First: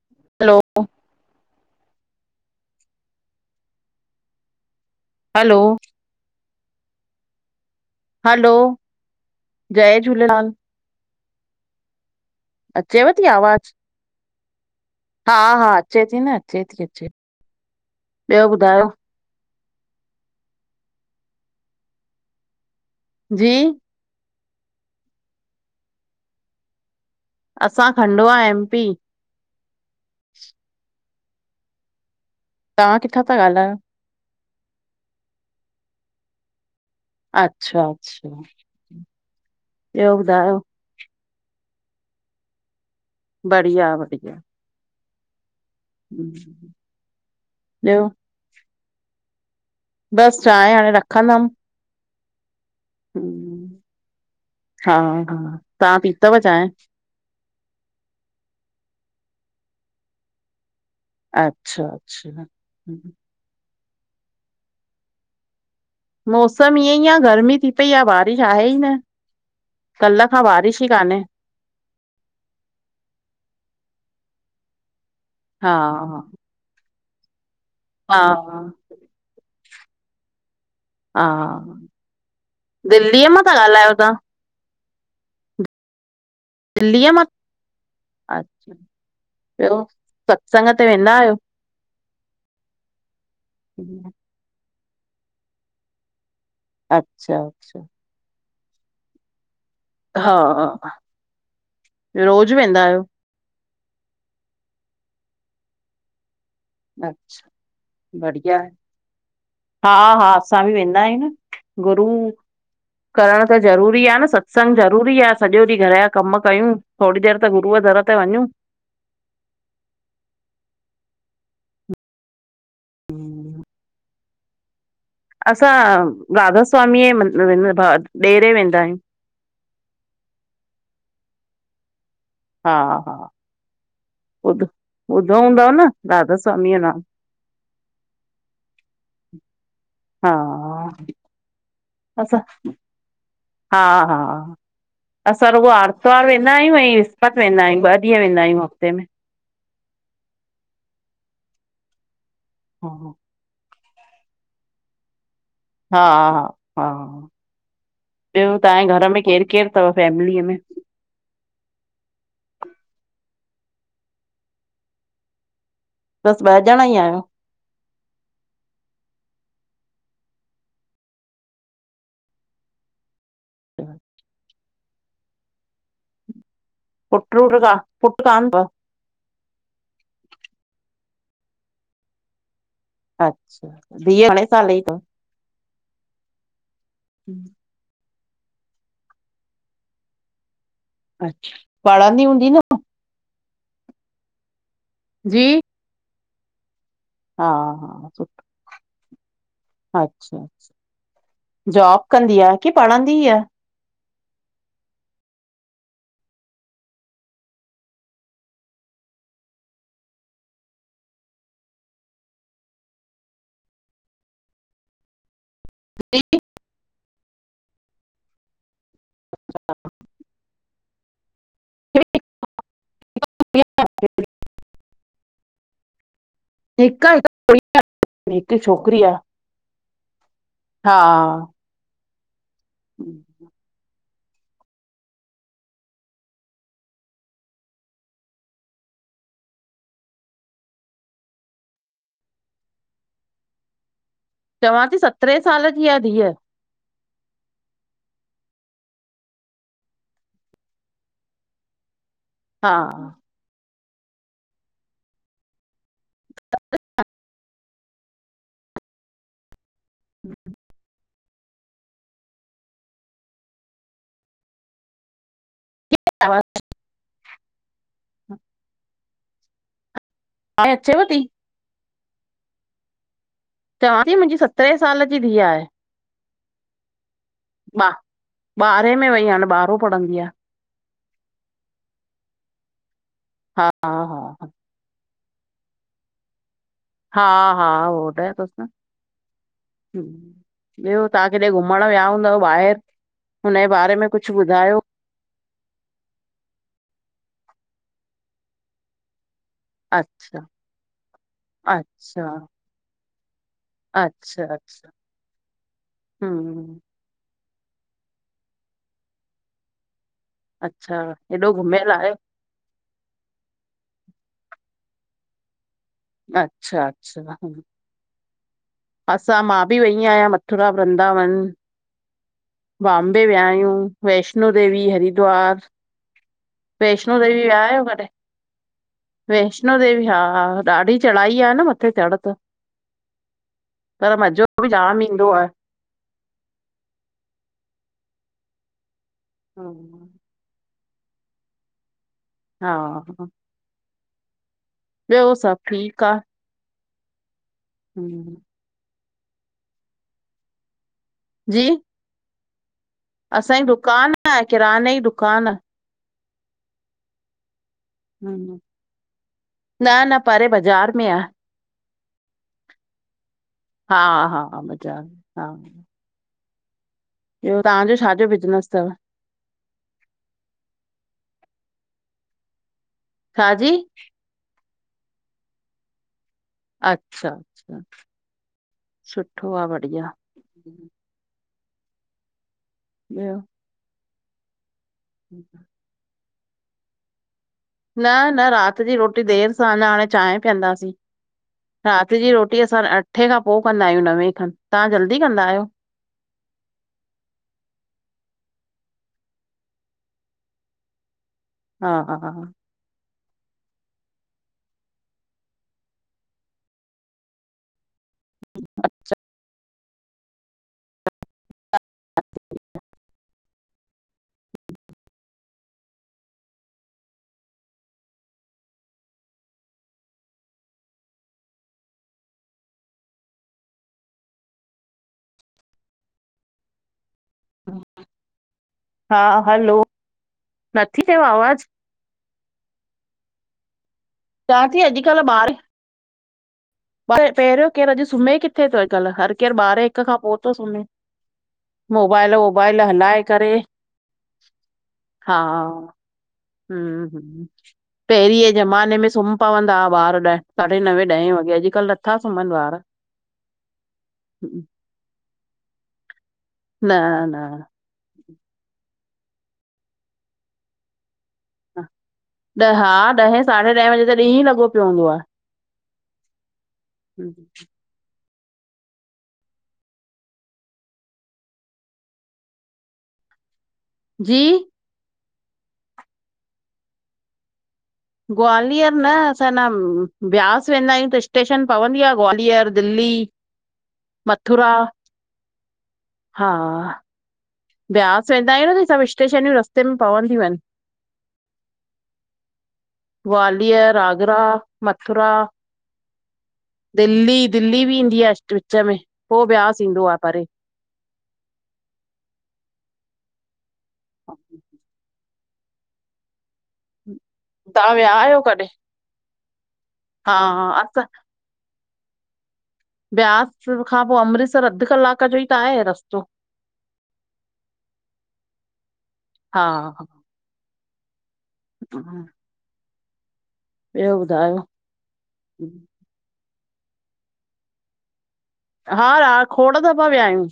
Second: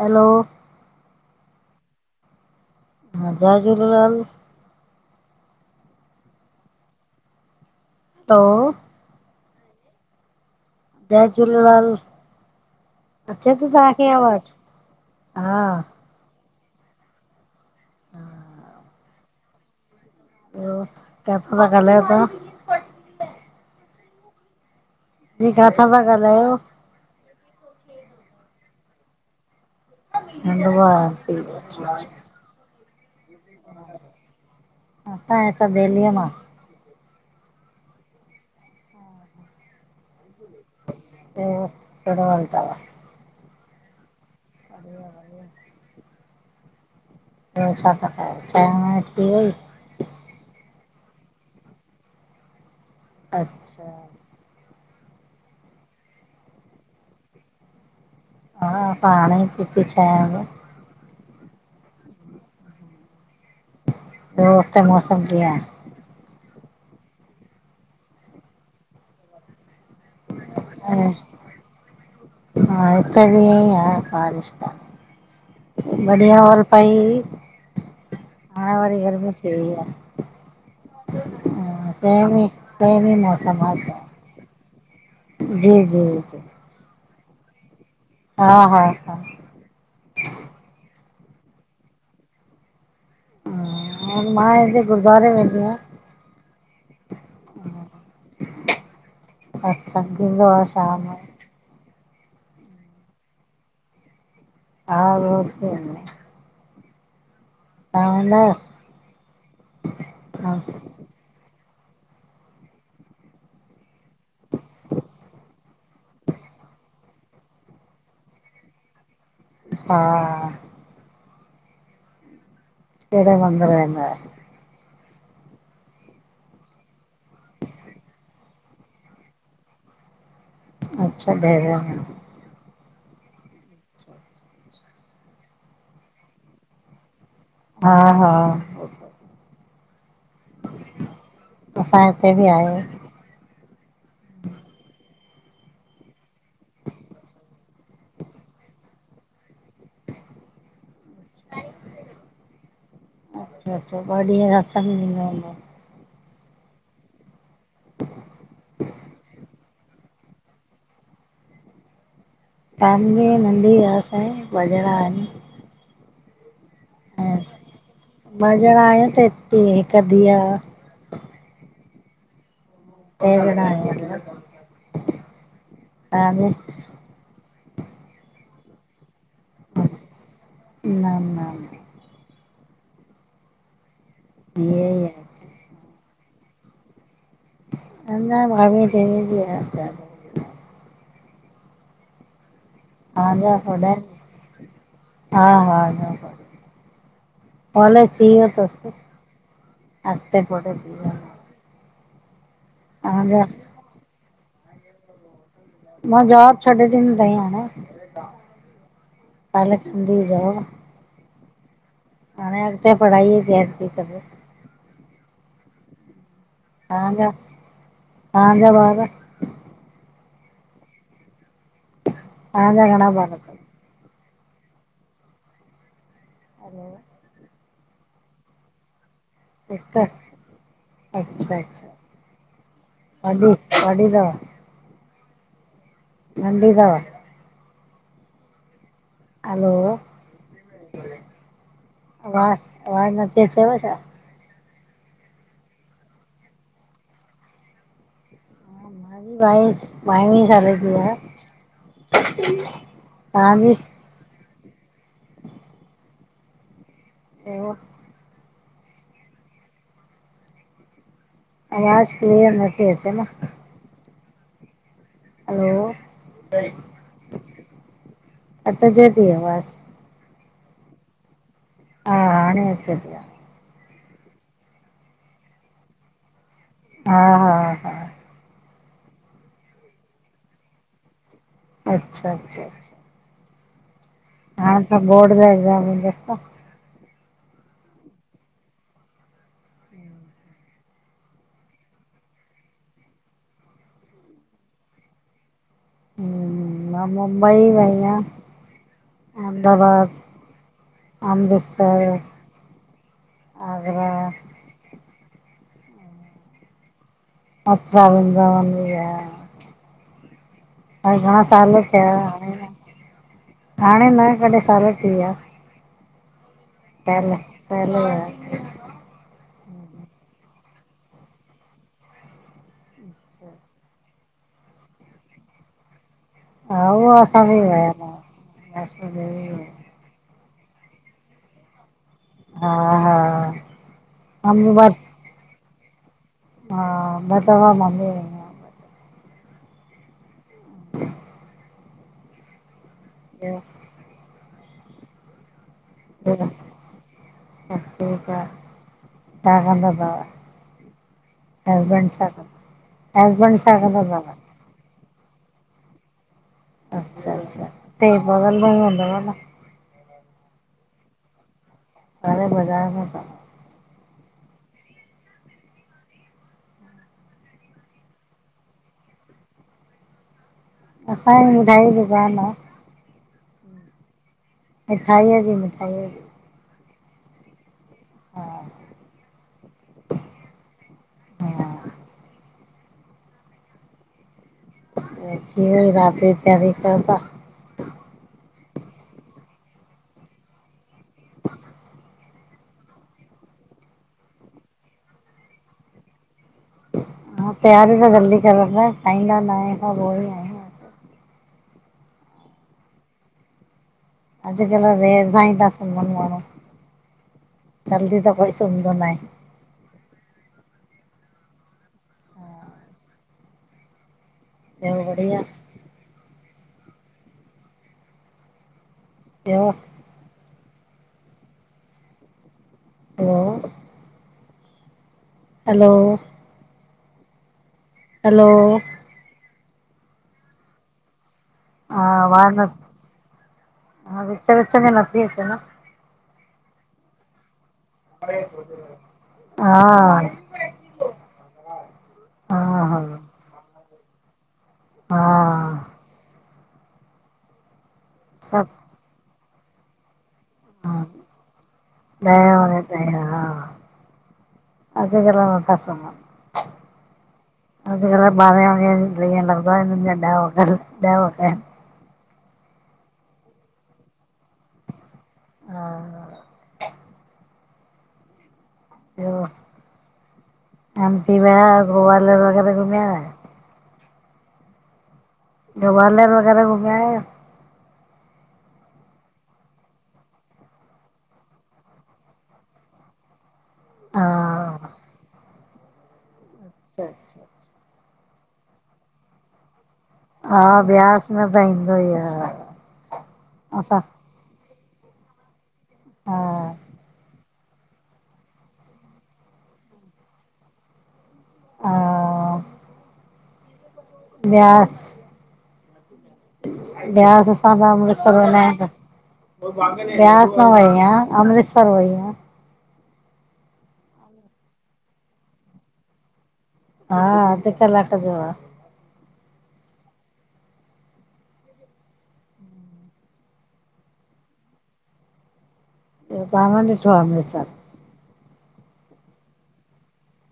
हलो hello हा जय Jhulelal. Hello hello hello जय झूलेलाल। जय झूलेलाल। अचेव थीी अचे थी आवाज़, तव्हांखे आवाज़ हा हा अचे। अचे थी अचे, ॿियो ॿुधायो? उ किथो त गालयो ता? जी। जी कांथां था ॻाल्हायो? असां खंडवां एमपी। खडंवा अच्छा अच्छा तवां किथां थ ॻाल्हायो? असां हितां दिल्लीअ मां। अच्छा अचछा ब्यो ॿुधायो। [unintelligible] केणो हाल चाल आ? बढिया बढिया [inaudible] [inaudible] ॿियो छा था खयो चांहि वांहि थी वई? बसि चांहि हाणे रखंदमि। हम्म, अच्छा हा हा तव्हां पीतव चांहि?? हा अंसा हाणे ही पीती छए वॻे। अचछा अचछा ॿियो उते मौसम कीअ आहे? मौसम ईअं ई आहे गर्मी थी पई आहे बारिश आहे ई न। कल्ह खां बारिश ई आहे कान्हे। हा हित बि इयइ आ बारिश हा बढ़िया हल पाई हा हा हाणे वाररी गरमी स आहे हा ह सेमी सेमी दिल्लीअ मां था मोसम ॻाल्हायो हि तव्हां जी जी जी दिल्लीअ मां हा अचछा हा हा ॿियो सत्संग ते वेंदा आहियो? ऐं मां हिते गुरुद्वारे वेंदी आहियां। अचछा अच्छा। [inaudible] सत्संग हा थींदो आहे हा शाम जो रोज़ वेंदा आहियो? ह रोज वेंदी आ। अचछा वेंदा बढ़िया हा हा आहियो असां बि वेंदा आहियूं न गुरू करण त ज़रूरी आहे न सत्संग ज़रूरी आहे सॼो ॾींहुं घर जा कम कयूं। थोरी देरि त गुरूअ दर ते वञू। हा। केढ़े मंदिर वेंदा आयो? असां राधा स्वामी म ॾेरे वेंदा आहियूं। अच्छा डेरे हा हा ॿुध-ॿुधो हूंदव न राधा स्वामीअ जो नालो? हा हा हा असां हिते बि असां आहे हा-हा असां रुग आर्तवार वेंदा आहियूं ऐं विसपत वेंदा आयु ॿ ॾींहं वेंदा आहियूं हफ़्ते में। [inaudible] हा अच्छा-अच्छा [unintelligible] हा हा हा, ॿियो तव्हांजे घर में केर केर थव फैमिलीअ में? [unintelligible] बस ॿ ॼणा ई आहियो? मांॼणा आहिय ते हिक धी आ। जहिड़ा [inaudible] [unintelligible] पुट रूटा पुट कान तव न न न अचछा धीअ अड़ह साल धीअ ई जी तव? आहे ह न भभी जवी जी ह अच्छा, पढंदी हूंदी न? हाञा होॾे हा जी हा हा हा हा कॉलेज थी सुठो व्यो तस अगते अच्छा [unintelligible] जॉब कंदी आ? की पढ़णंदी आ? मां जोब छॾे ॾिन त ई हाणे। पले खंंदी जओ हाणे अॻते पढ़ाई तयारी थी करे जी? त्हांजा त्हांजा ॿार? अछा तहंजा घणा बार थ? प [unintelligible] हिक आ हिक [unintelligible] हिक छोकिरी आ। हिक अचछा-अचछा वॾी वॾी थव? नंढी थव? हलो आवाज़ आवाज न थी अचेव छा? चवां थी सतरहें साल जी आ धीअ। बाई बावी साल जी आहे। हा हाजी? ऐ [unintelligible] [inaudible] आवाज क्लीअर न थी अचे न। हलो आवाज़ कटजे जी आवाज़ हाणे अचेव ती? हा हाणे अचे थी। चवां ती मुंहिंजी सतरहें साल जी धीअ आहे। हा। हा ॿा, हा ॿारहें में वेई हाणे ॿारहों पढ़ंदी आ। अच्छा, अच्छा हा, हा, हा हाण त बोर्ड जा एग्ज़ाम हूंदस त? हा, हा बोर्ड जा तस न। ॿियो तव्हां किथे घुमण विया हूंदव ॿाहिर? हुनजे बारे में कुझु ॿुधायो हूं मां मुंबई वईयां अहमदाबाद, अच्छा अमृतसर अच्छा आगरा अच्छा, अच्छा, हूं मथुरा, वृंदावन भी विया अच्छा अरॾां हेॾो साल घुमियल आहे थिया हाणे, हाणे न घॾहिं साल थी विया। अच्छा। अच्छा पहले, हम्म। पहले विया सी। असां मां बि वेई आहियां मथुरा, बृदावन। बाम्बे विया आहियूं, वैष्णो देवी, हरिद्वार हा उहो वैष्णो देवी असां बि विया आहियो कॾहिं? हुआ था, वैष्णो देवी वैष्णो देवी हा, हा ॾाढी चढ़ाई आहे न मथे चढ़ त। हा - हा। पर मज़ो बि मम्मी ब जाम ईंदो आहे। हा ॿ दफा मां बी वई आ हा [inaudible] हा ह। ॿियो ॿियो सभु ठीक आ। सभ ठीक आ छा कंदव भा? जी हसबैंड छा कंदा, हसबैंड असांजी छा कंदा दुकान अथव? आहे किराने ई दुकान। अच्छा, अच्छा हिते बगल मे ई हूंदव न? न, न परे बजार में आ। परे बजार में हा, हा, हा बजार में हा। ॿियो तव्हांजो छाजो बिज़नेस अथव? असांजी मिठाई जी दुकान आ। छाजी? मिठाईय जी, मिठाईय जी। अच्छा, अच्छा हा सुठो आ बढ़िया। हा। ॿियो थी वई रात जी तयारी कयो ता। न न, रात जी रोटी देर सां, अञा हाणे चांयं पीअंदासीं। रात जी रोटी असां अठें खां पो कंदायूं, नवें खन, तहां जल्दी कंदायो? हा, तैयारी त जल्दी करंदीयां, खाईंदा नांए खां पो ई आयूं। हा हा अॼकल्ह देर सांईं ता सुमन मांण्हूं। जल्दी त कोई सुमदो नांहें। [unintelligible] ॿयो बढ़िया? ॿयो? वा वा हलो! हा हलो! हा हलो! नथी चेव आवाज़? हा, आवाज़ न, हा, विच चवां विच थी में नथी अचे न। पर पहिर्यों केरु अॼ सुम्हें किथे तो अॼकल्ह हर केरु हा ॿारहें हिक खां पो तो सुम्हें। मोबाइल हा वोबाइल हा हलाए करे। हा हूं हूं, पहिरीं जे सभु ज़माने में सुम्ह पवंदा हुआ ॿार ॾहे साढ़े हा नवें, ॾहे वॻे, अॼकल्ह नथा सुमन ॾहें ॿार। वॻे अॼकल नथा सुमंन। न न अॼकल ॿारहें वॻे तांईं, मोबाइलन में नंढ़ा वॾा लॻा पया एन। हा, ॾहें, साढ़े ॾहें बजे त ॾींह लॻो प्यो हूंदो आ। हा एम, पी में ग्वालयर वग़ैरा घुमया आयो? जी ग्वारलर वगैरा घुमयायो? ग्वालियर न, असां न ब्यास वेंदायूं त स्टेशन पवंदी आ ग्वालियर, दिल्ली। हा मथुरा। हा, अच्छा अच्छा अच्छा ब्यास वेंदायूं न त सभ स्टेशनूं रस्त सिम पवंदयूं एन हा ब्यास में त ईंदो ई आहे ग्वालियर, असां आगरा। आगरा, मथुरा। हा दिल्ली दिल्ली बि ईंदी आ, स्ट् विच में, पो ब्यास ईंदो आ, परे हा व्यास। ब्यास, असां त तव्हां विया अमृतसर आहियो कॾहिं वेंदायूं त हा ब्यास न हा, असां वईयां, अमृतसर वईयां। ब्यास खां पो, अमृतसर अध कलाक जो ई त आहे रस्तो। हा, अध कलाक जो आ। हा हा [inaudible] ॿयो ॿुधायो? ॿयो तहां न ॾिठो आ अमृतसर? हा रा खोड़ दफा व्या यूं।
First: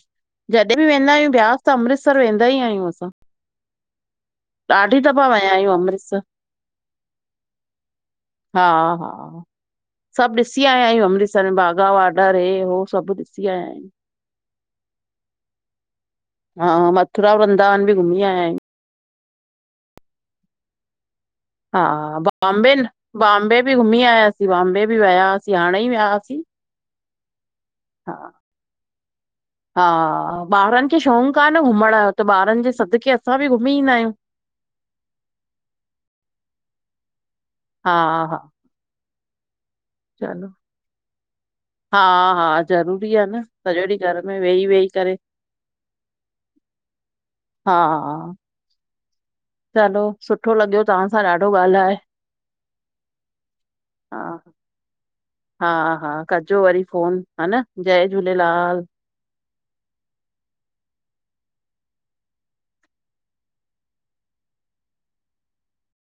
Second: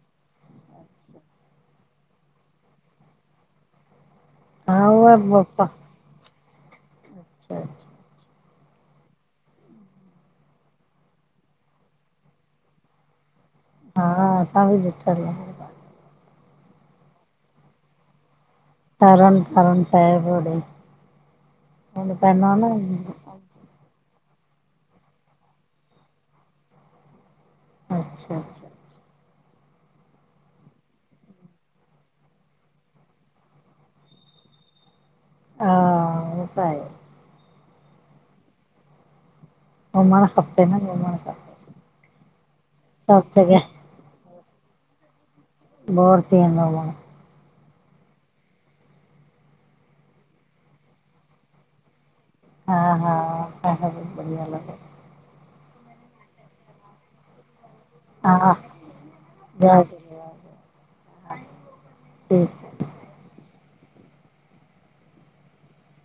जॾहिं बि वेंदा आहियूं ब्यास त अमृतसर वेंदा ई आहियूं असां। [inaudible] ॾाढी उहा दफ़ा वया बप्पा आहियूं अमृतसर। [unintelligible] हा, हा सभु ॾिसी आयाां आहियूं अमृतसर में बाघा वॉडर हे, हो। सबु ॾिसी आयायु। हा असां बि ॾिठल आह। हा, मथुरा, वृंदावन बि घुमी आयायूं। तरण तरण साहेब होॾे। हा होॾे पवंदो बॉम्बे, आहे न बॉम्बे बि घुमी आयासीं बॉम्बे बि विया हुआसीं हाणे ई विया हुआसीं। हा अच्छा, अच्छा। हा ॿारनि खे शौक़ु आ न घुमण यो, त ॿारनि जे सदके असां बि घुमी ईंदा आहियूं। हा उ त आहे। हा, हा। घुमणु चलो, खपे न घुमणु खपे। हा हा ज़रूरी आ सभु न जॻह त सॼो ॾिह घर में वेही वेही करे। बोर थी वेंदवा। हा। चलो, सुठो लॻियो तव्हां सां ॾाढो ॻाल्हाए। हा, हा, [unintelligible] बि हा बढ़या लॻयो। हा हा, कजो वरी फोन हा, न जय हा झूलेलाल। जय झूलेलाल ठीक।